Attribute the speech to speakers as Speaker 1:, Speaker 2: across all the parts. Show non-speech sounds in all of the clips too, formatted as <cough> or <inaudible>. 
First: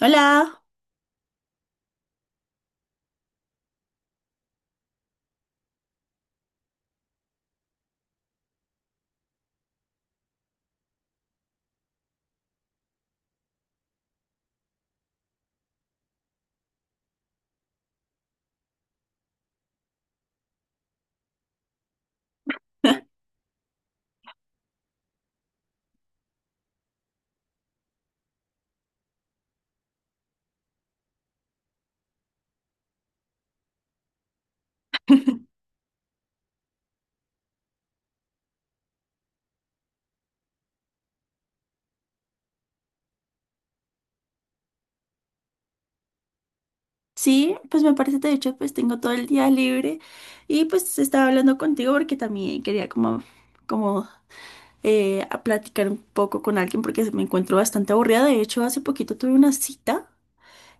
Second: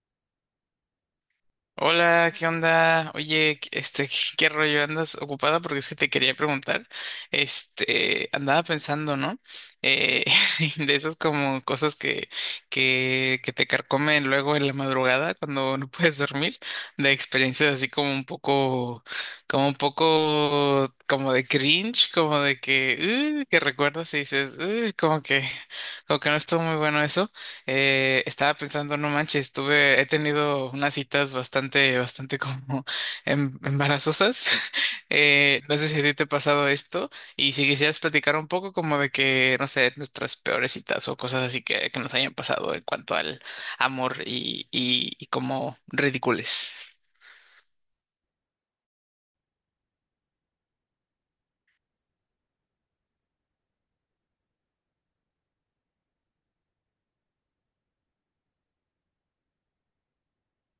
Speaker 1: Hola.
Speaker 2: Hola, ¿qué onda? Oye, <laughs> ¿qué rollo? ¿Andas ocupada? Porque es que te quería preguntar. Este, andaba pensando, ¿no? Eh, <laughs> de esas como cosas que te carcomen luego en la madrugada cuando no puedes dormir, de experiencias así como un poco, como un poco, como de cringe, como de
Speaker 1: <laughs>
Speaker 2: que recuerdas y dices, como que no estuvo muy bueno. Estaba pensando, no manches, tuve, he tenido unas citas bastante, bastante como embarazosas. <laughs> No sé si a ti te ha pasado esto y si quisieras platicar un poco como de que, no sé, nuestras peores citas o cosas así que nos hayan pasado en cuanto al amor y como ridicules.
Speaker 1: Sí, pues me parece, de hecho, pues tengo todo el día libre y pues estaba hablando contigo porque también quería como a platicar un poco con alguien porque me encuentro bastante aburrida. De hecho, hace poquito tuve una cita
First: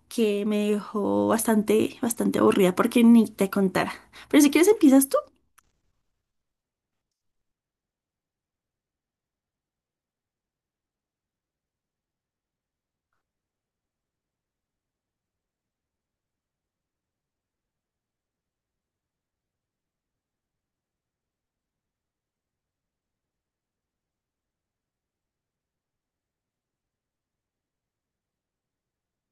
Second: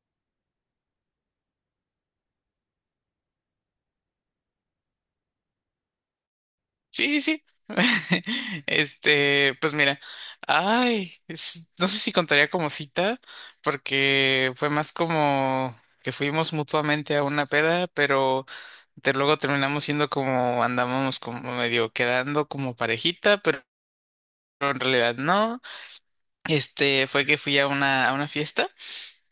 Speaker 1: que me dejó bastante, bastante aburrida porque ni te contara. Pero si quieres empiezas tú.
Speaker 2: Sí, sí. <laughs> Este, pues mira, ay, no sé si contaría como cita, porque fue más como que fuimos mutuamente a una peda, pero de luego terminamos siendo como andábamos como medio quedando como parejita, pero en realidad no. Este, fue que fui a una fiesta.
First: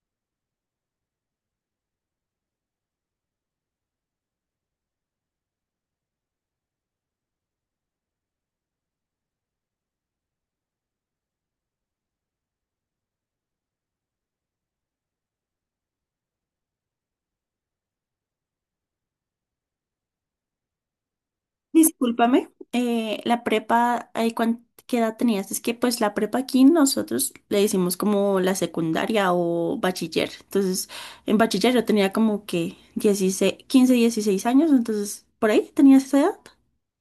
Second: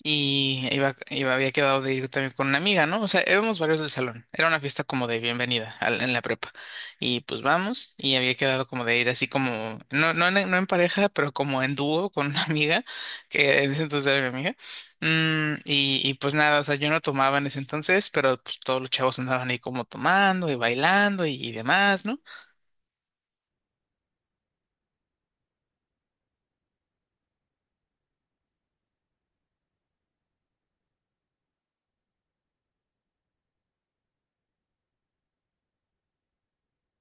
Speaker 2: Y había quedado de ir también con una amiga, ¿no? O sea, éramos varios del salón. Era una fiesta como de bienvenida en la prepa. Y pues vamos, y había quedado como de ir así como, no, no, no en pareja, pero como en dúo con una amiga, que en ese entonces era mi amiga. Mm, y pues nada, o sea, yo no tomaba en ese entonces, pero pues todos los chavos andaban ahí como tomando y bailando y demás, ¿no?
Speaker 1: Discúlpame, la prepa, ¿qué edad tenías? Es que pues la prepa aquí nosotros le decimos como la secundaria o bachiller. Entonces, en bachiller yo tenía como que 16, 15, 16 años, entonces, ¿por ahí tenías esa edad?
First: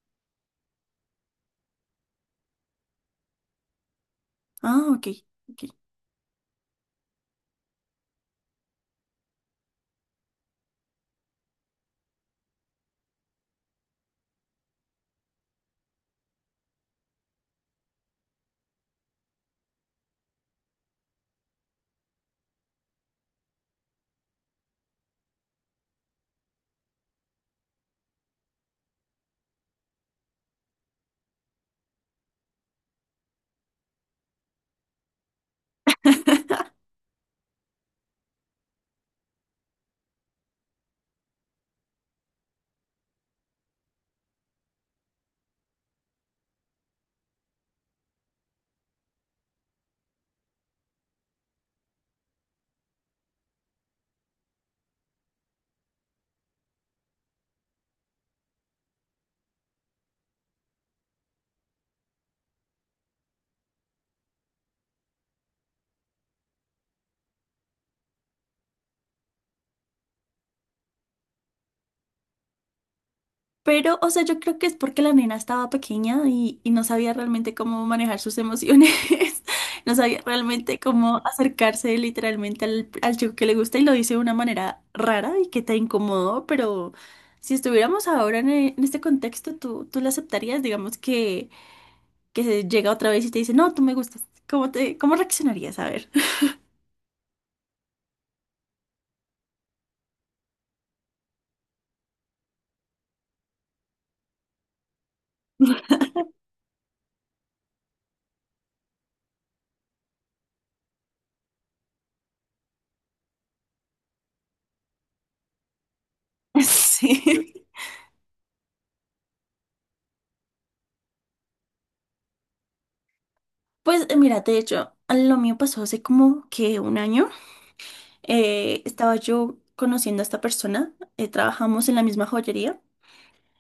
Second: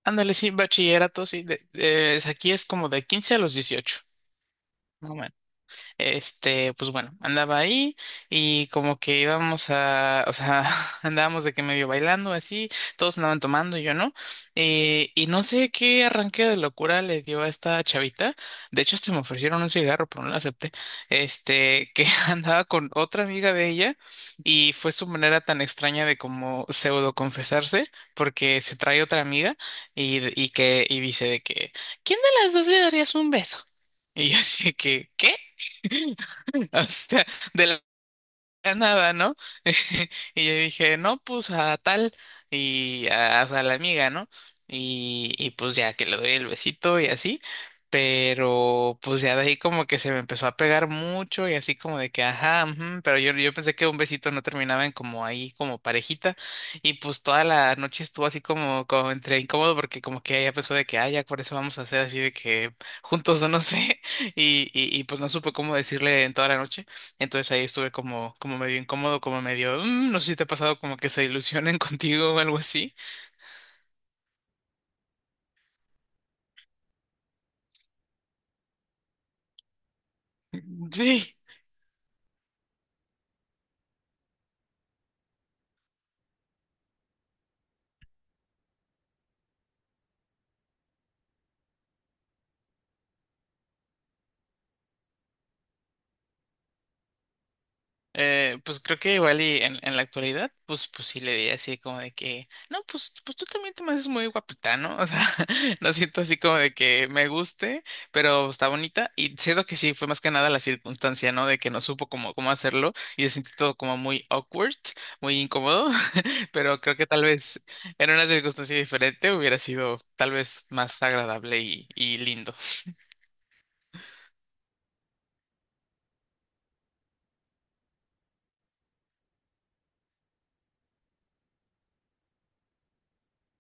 Speaker 2: Ándale, sí, bachillerato, sí. Aquí es como de 15 a los 18.
Speaker 1: Ah, ok,
Speaker 2: No.
Speaker 1: ok.
Speaker 2: Este, pues bueno, andaba ahí y como que íbamos a, o sea, <laughs> andábamos de que medio bailando así, todos andaban tomando y yo no. Y no sé qué arranque de locura le dio a esta chavita. De hecho, hasta me ofrecieron un cigarro, pero no lo acepté. Este, que <laughs> andaba con otra amiga de ella y fue su manera tan extraña de como pseudo confesarse, porque se trae otra amiga y dice de que, ¿quién de las dos le darías un beso? Y yo así de que, ¿qué? <laughs> <laughs>
Speaker 1: <laughs>
Speaker 2: O sea, de la nada, ¿no? <laughs> Y yo dije, no, pues a tal y a, o sea, a la amiga, ¿no? Y pues ya que le doy el besito y así, pero pues ya de ahí como que se me empezó a pegar mucho y así como de que, ajá, ujú, pero yo pensé que un besito no terminaba en como ahí, como parejita, y pues toda la noche estuvo así como, como entre incómodo porque como que ella pensó de que, ah, ya por eso vamos a hacer así de que juntos o no sé, <laughs> y pues no supe cómo decirle en toda la noche. Entonces ahí estuve como, como medio incómodo, como medio, "Mm, no sé si te ha pasado como que se ilusionen <laughs> contigo o algo así".
Speaker 1: Pero, o sea, yo creo que es porque la nena estaba pequeña y no sabía realmente cómo manejar sus emociones. <laughs> No sabía realmente cómo
Speaker 2: Sí.
Speaker 1: acercarse literalmente al chico que le gusta y lo hice de una manera rara y que te incomodó, pero si estuviéramos ahora en este contexto, ¿tú la aceptarías? Digamos que, se llega otra vez y te dice, no, tú me gustas. ¿Cómo te, cómo reaccionarías? A ver.
Speaker 2: Pues creo que igual y en la actualidad, pues, pues sí le diría así como de que, no, pues, pues tú también te me haces muy guapita, ¿no? O sea, <laughs> no siento así como de que me guste, pero está bonita y siento que sí, fue más que nada la circunstancia, ¿no? De que no supo cómo, cómo hacerlo y se sintió todo como muy awkward, muy incómodo, <laughs> pero creo
Speaker 1: <laughs>
Speaker 2: que tal vez
Speaker 1: Sí.
Speaker 2: en una circunstancia diferente hubiera sido tal vez más agradable y lindo.
Speaker 1: Pues mira, de hecho, lo mío pasó hace como que un año. Estaba yo conociendo a esta persona, trabajamos en la misma joyería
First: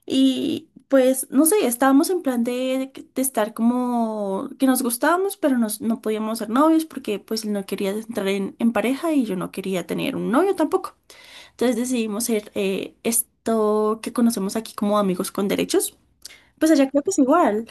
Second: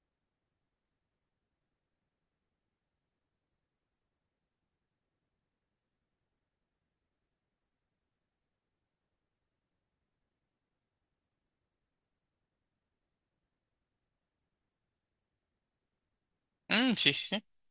Speaker 1: y pues no sé, estábamos en plan de estar como que nos gustábamos, pero no podíamos ser novios porque pues él no quería entrar en pareja y yo no quería tener un novio tampoco. Entonces decidimos ser esto que conocemos aquí como amigos con derechos. Pues allá
Speaker 2: Mm,
Speaker 1: creo que
Speaker 2: sí,
Speaker 1: es
Speaker 2: sí.
Speaker 1: igual.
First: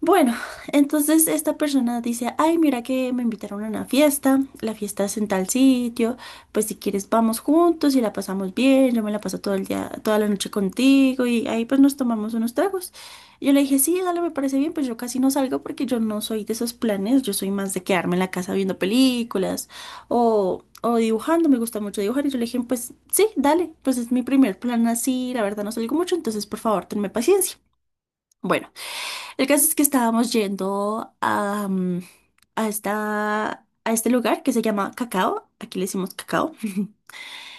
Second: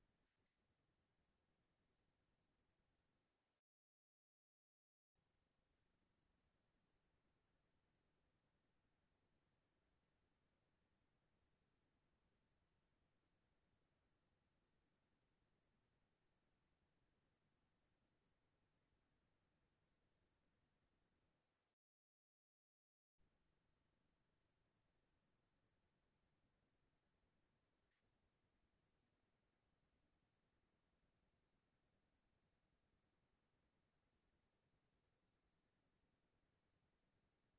Speaker 1: Bueno, entonces esta persona dice, ay, mira que me invitaron a una fiesta, la fiesta es en tal sitio, pues si quieres vamos juntos y la pasamos bien, yo me la paso todo el día, toda la noche contigo y ahí pues nos tomamos unos tragos. Yo le dije, sí, dale, me parece bien, pues yo casi no salgo porque yo no soy de esos planes, yo soy más de quedarme en la casa viendo películas o dibujando, me gusta mucho dibujar y yo le dije, pues sí, dale, pues es mi primer plan así, la verdad no salgo mucho, entonces por favor, tenme paciencia. Bueno. El caso es que estábamos yendo a, mm, a, esta, a este lugar que se llama Cacao. Aquí le decimos Cacao. <laughs>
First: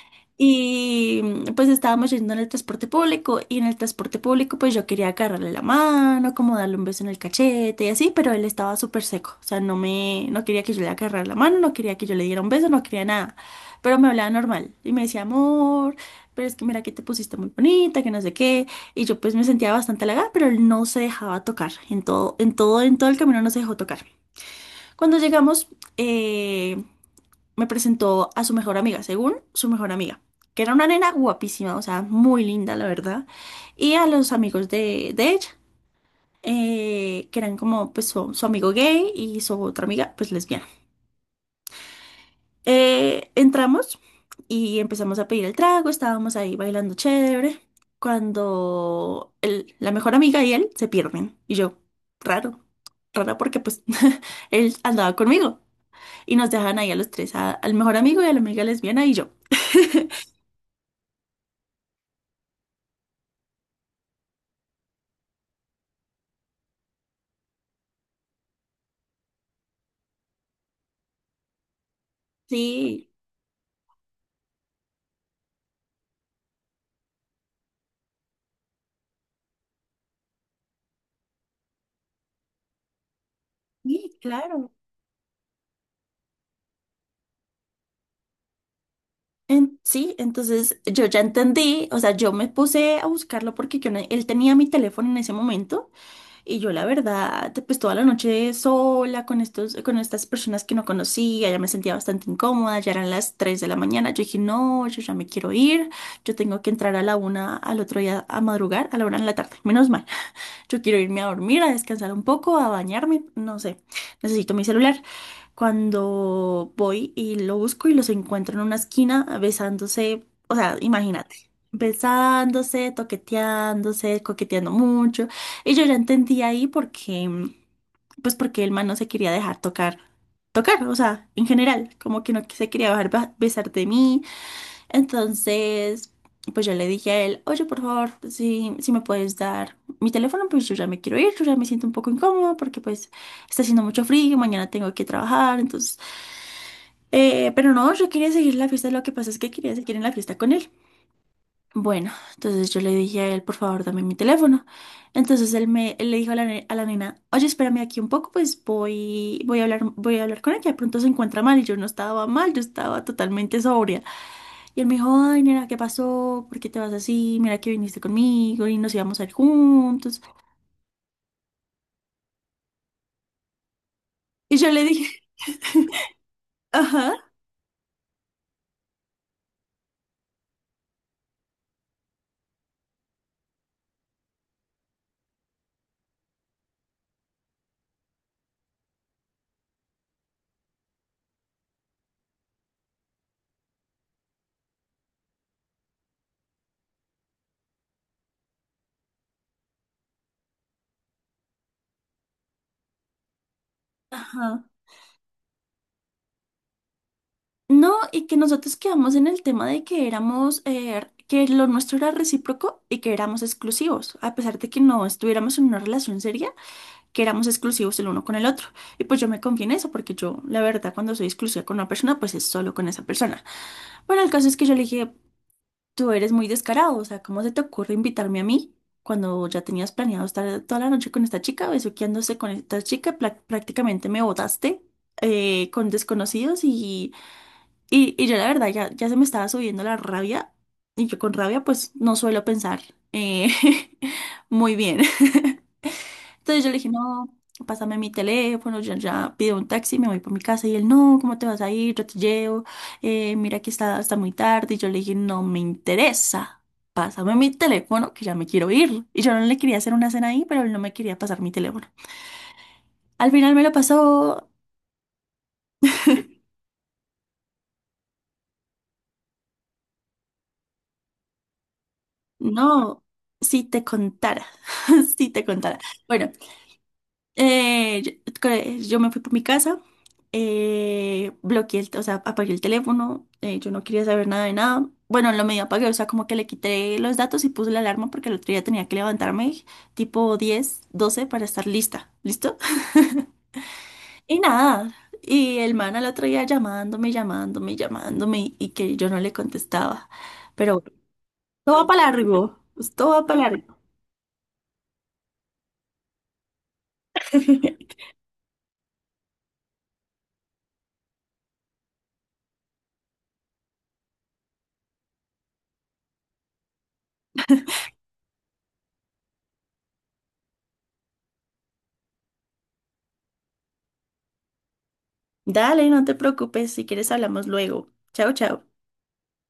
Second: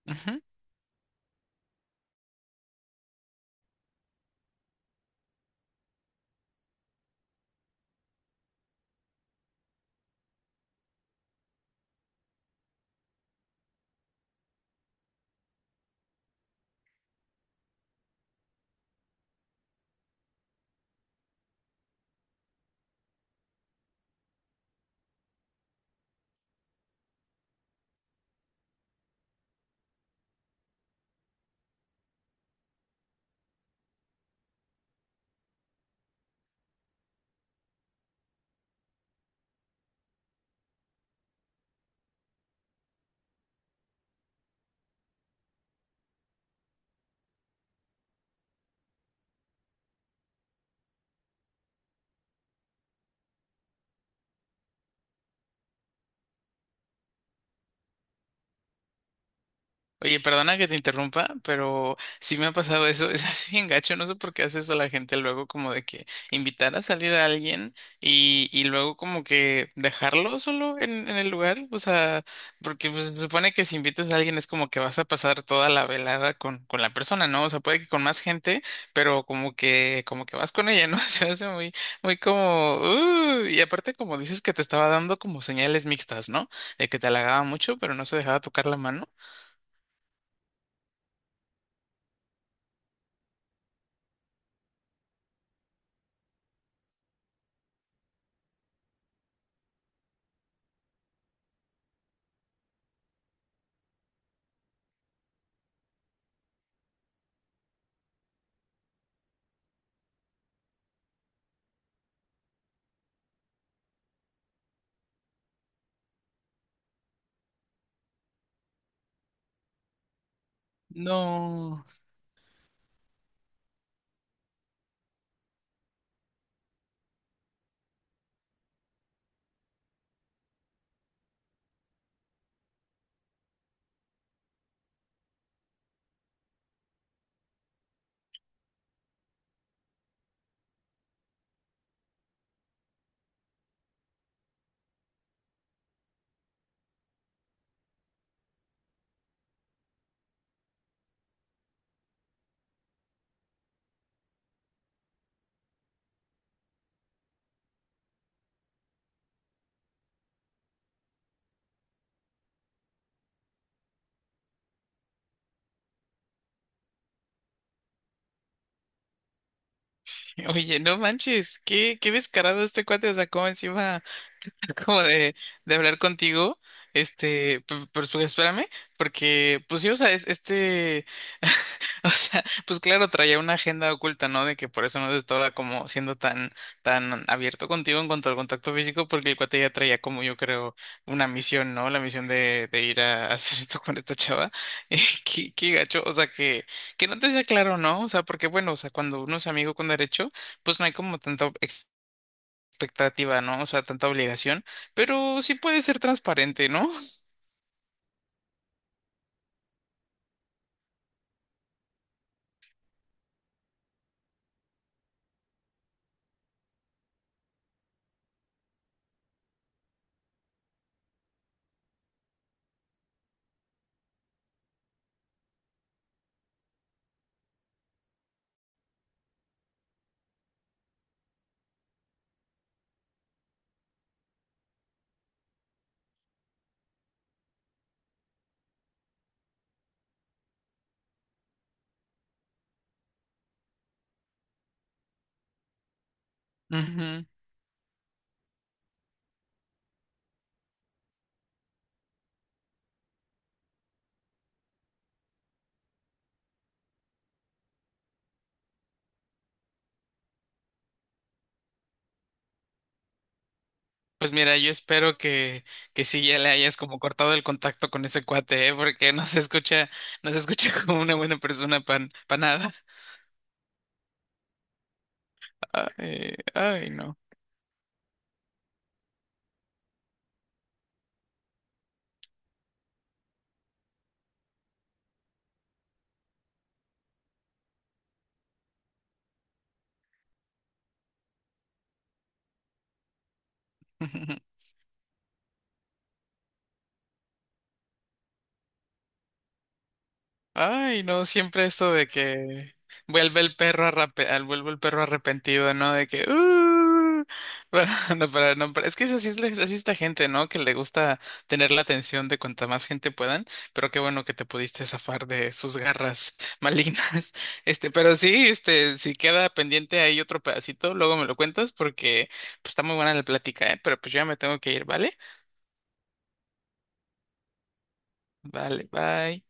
Speaker 2: Sí.
Speaker 1: Y pues estábamos yendo en el transporte público y en el transporte público pues yo quería agarrarle la mano, como darle un beso en el cachete y así, pero él estaba súper seco, o sea, no quería que yo le agarrara la mano, no quería que yo le diera un beso, no quería nada, pero me hablaba normal y me decía, amor, pero es que mira que te pusiste muy bonita, que no sé qué, y yo pues me sentía bastante halagada, pero él no se dejaba tocar, en todo, en todo, en todo el camino no se dejó tocar. Cuando llegamos, eh, me presentó a su mejor amiga, según su mejor amiga, que era una nena guapísima, o sea, muy linda, la verdad, y a los amigos de ella, que eran como pues su amigo gay y su otra amiga, pues lesbiana. Entramos y empezamos a pedir el trago, estábamos ahí bailando chévere, cuando la mejor amiga y él se pierden, y yo, raro. Raro porque pues <laughs> él andaba conmigo y nos dejan ahí a los tres, a- al mejor amigo y a la amiga lesbiana y yo.
Speaker 2: Oye, perdona que te interrumpa, pero sí me ha pasado eso, <laughs> es así bien gacho, no sé por qué hace eso la gente luego como de que invitar a salir a alguien y luego como que dejarlo solo en el lugar, o sea, porque
Speaker 1: Sí,
Speaker 2: pues, se supone que si invitas a alguien es como que vas a pasar toda la velada con la persona, ¿no? O sea, puede que con más gente, pero como que vas con ella, ¿no? <laughs> Se hace muy, muy como, y aparte
Speaker 1: sí,
Speaker 2: como dices que te
Speaker 1: claro.
Speaker 2: estaba dando como señales mixtas, ¿no? De que te halagaba mucho, pero no se dejaba tocar la mano.
Speaker 1: Sí, entonces yo ya entendí, o sea, yo me puse a buscarlo porque yo no- él tenía mi teléfono en ese momento y yo la verdad, pues toda la noche sola con estos, con estas personas que no conocía, ya me sentía bastante incómoda, ya eran las 3 de la mañana, yo dije, no, yo ya me quiero ir, yo tengo que entrar a la 1 al otro día a madrugar, a la 1 de la tarde, menos mal. Yo quiero irme a dormir, a descansar un poco, a bañarme, no sé, necesito mi celular. Cuando voy y lo busco y los encuentro en una esquina besándose, o sea, imagínate,
Speaker 2: No.
Speaker 1: besándose, toqueteándose, coqueteando mucho. Y yo ya entendí ahí porque pues porque el man no se quería dejar tocar, tocar, o sea, en general, como que no se quería dejar besar de mí. Entonces, pues yo le dije a él, oye, por favor, si me puedes dar mi teléfono, pues yo ya me quiero ir, yo ya me siento un poco incómodo porque pues está haciendo mucho frío, mañana tengo que trabajar, entonces, pero no, yo quería seguir la fiesta, lo que pasa es que quería seguir en la fiesta con él. Bueno, entonces yo le dije a él, por favor, dame mi teléfono. Entonces él le dijo a la, a la nena, oye, espérame aquí un poco, pues voy a hablar con ella. De pronto se encuentra mal y yo no estaba mal, yo estaba totalmente sobria. Y él me dijo, ay, nena, ¿qué pasó? ¿Por qué te vas así? Mira que viniste conmigo y nos íbamos a ir juntos.
Speaker 2: <laughs> Oye, no manches, qué, qué descarado este cuate, o sea, sacó encima.
Speaker 1: Y yo le
Speaker 2: <laughs> Como
Speaker 1: dije,
Speaker 2: de hablar
Speaker 1: <laughs>
Speaker 2: contigo.
Speaker 1: ajá,
Speaker 2: Este, pero pues, espérame, porque pues sí, o sea, <laughs> o sea, pues claro, traía una agenda oculta, ¿no? De que por eso no estaba como siendo tan, tan abierto contigo en cuanto al contacto físico, porque el cuate ya traía como yo creo una misión, ¿no? La misión de ir a <laughs> hacer esto con esta chava. <laughs> Eh, qué, qué gacho, o sea, que no te sea claro, ¿no? O sea, porque bueno, o sea, cuando uno es amigo con derecho, pues no hay como tanto expectativa, ¿no? O sea, tanta
Speaker 1: ajá.
Speaker 2: obligación, pero sí puede ser transparente, ¿no? <laughs>
Speaker 1: No, y que nosotros quedamos en el tema de que que lo nuestro era recíproco y que éramos exclusivos, a pesar de que no estuviéramos en una relación seria, que éramos exclusivos el uno con el otro. Y pues yo me confié en eso, porque yo, la verdad, cuando soy exclusiva con una persona, pues es solo con esa persona. Bueno, el caso es que yo le dije, tú eres muy descarado, o sea, ¿cómo se te ocurre invitarme a mí cuando ya tenías planeado estar toda la noche con esta chica, besuqueándose con esta chica? Pla- prácticamente me botaste con desconocidos y, y yo la verdad ya, se me estaba subiendo la rabia y yo con rabia pues no suelo pensar eh, <laughs> muy bien. Entonces yo le dije,
Speaker 2: Ujú.
Speaker 1: no, pásame mi teléfono, ya pido un taxi, me voy para mi casa. Y él, no, ¿cómo te vas a ir? Yo te llevo, mira que está hasta muy tarde. Y yo le dije, no me interesa, pásame mi teléfono, que ya me quiero ir. Y yo no le quería hacer una cena ahí, pero él no me quería pasar mi teléfono. Al final me lo
Speaker 2: Pues
Speaker 1: pasó,
Speaker 2: mira, yo espero que sí ya le hayas como cortado el contacto con ese cuate, ¿eh? Porque no se escucha, no se escucha <laughs> como una buena persona pan, para nada.
Speaker 1: no, si te contara, <laughs> si te contara. Bueno,
Speaker 2: Ay, ay, no.
Speaker 1: Eh, yo, yo me fui por mi casa, o sea, apagué el teléfono, yo no quería saber nada de nada. Bueno, en lo medio apagué, o sea, como que le quité los datos y puse la alarma porque el otro día tenía que levantarme tipo 10, 12 para estar lista, ¿listo? Y
Speaker 2: <laughs>
Speaker 1: nada, y el man al otro día llamándome, llamándome, llamándome y que yo no le contestaba. Pero bueno,
Speaker 2: Ay, no, siempre
Speaker 1: todo va
Speaker 2: esto
Speaker 1: para
Speaker 2: de
Speaker 1: largo,
Speaker 2: que
Speaker 1: todo va para
Speaker 2: vuelve el
Speaker 1: largo.
Speaker 2: perro arrepentido, ¿no? De que <laughs> para-
Speaker 1: <laughs>
Speaker 2: no, para- no, para- es que es así así esta gente, ¿no? Que le gusta tener la atención de cuanta más gente puedan, pero qué bueno que te pudiste zafar de sus garras malignas. <laughs> Este, pero sí, este, si queda pendiente ahí otro pedacito, luego me lo cuentas porque pues, está muy buena la plática, ¿eh? Pero pues yo ya me tengo que ir, ¿vale?
Speaker 1: Dale, no te preocupes, si quieres hablamos luego. Chao, chao.
Speaker 2: Vale, bye.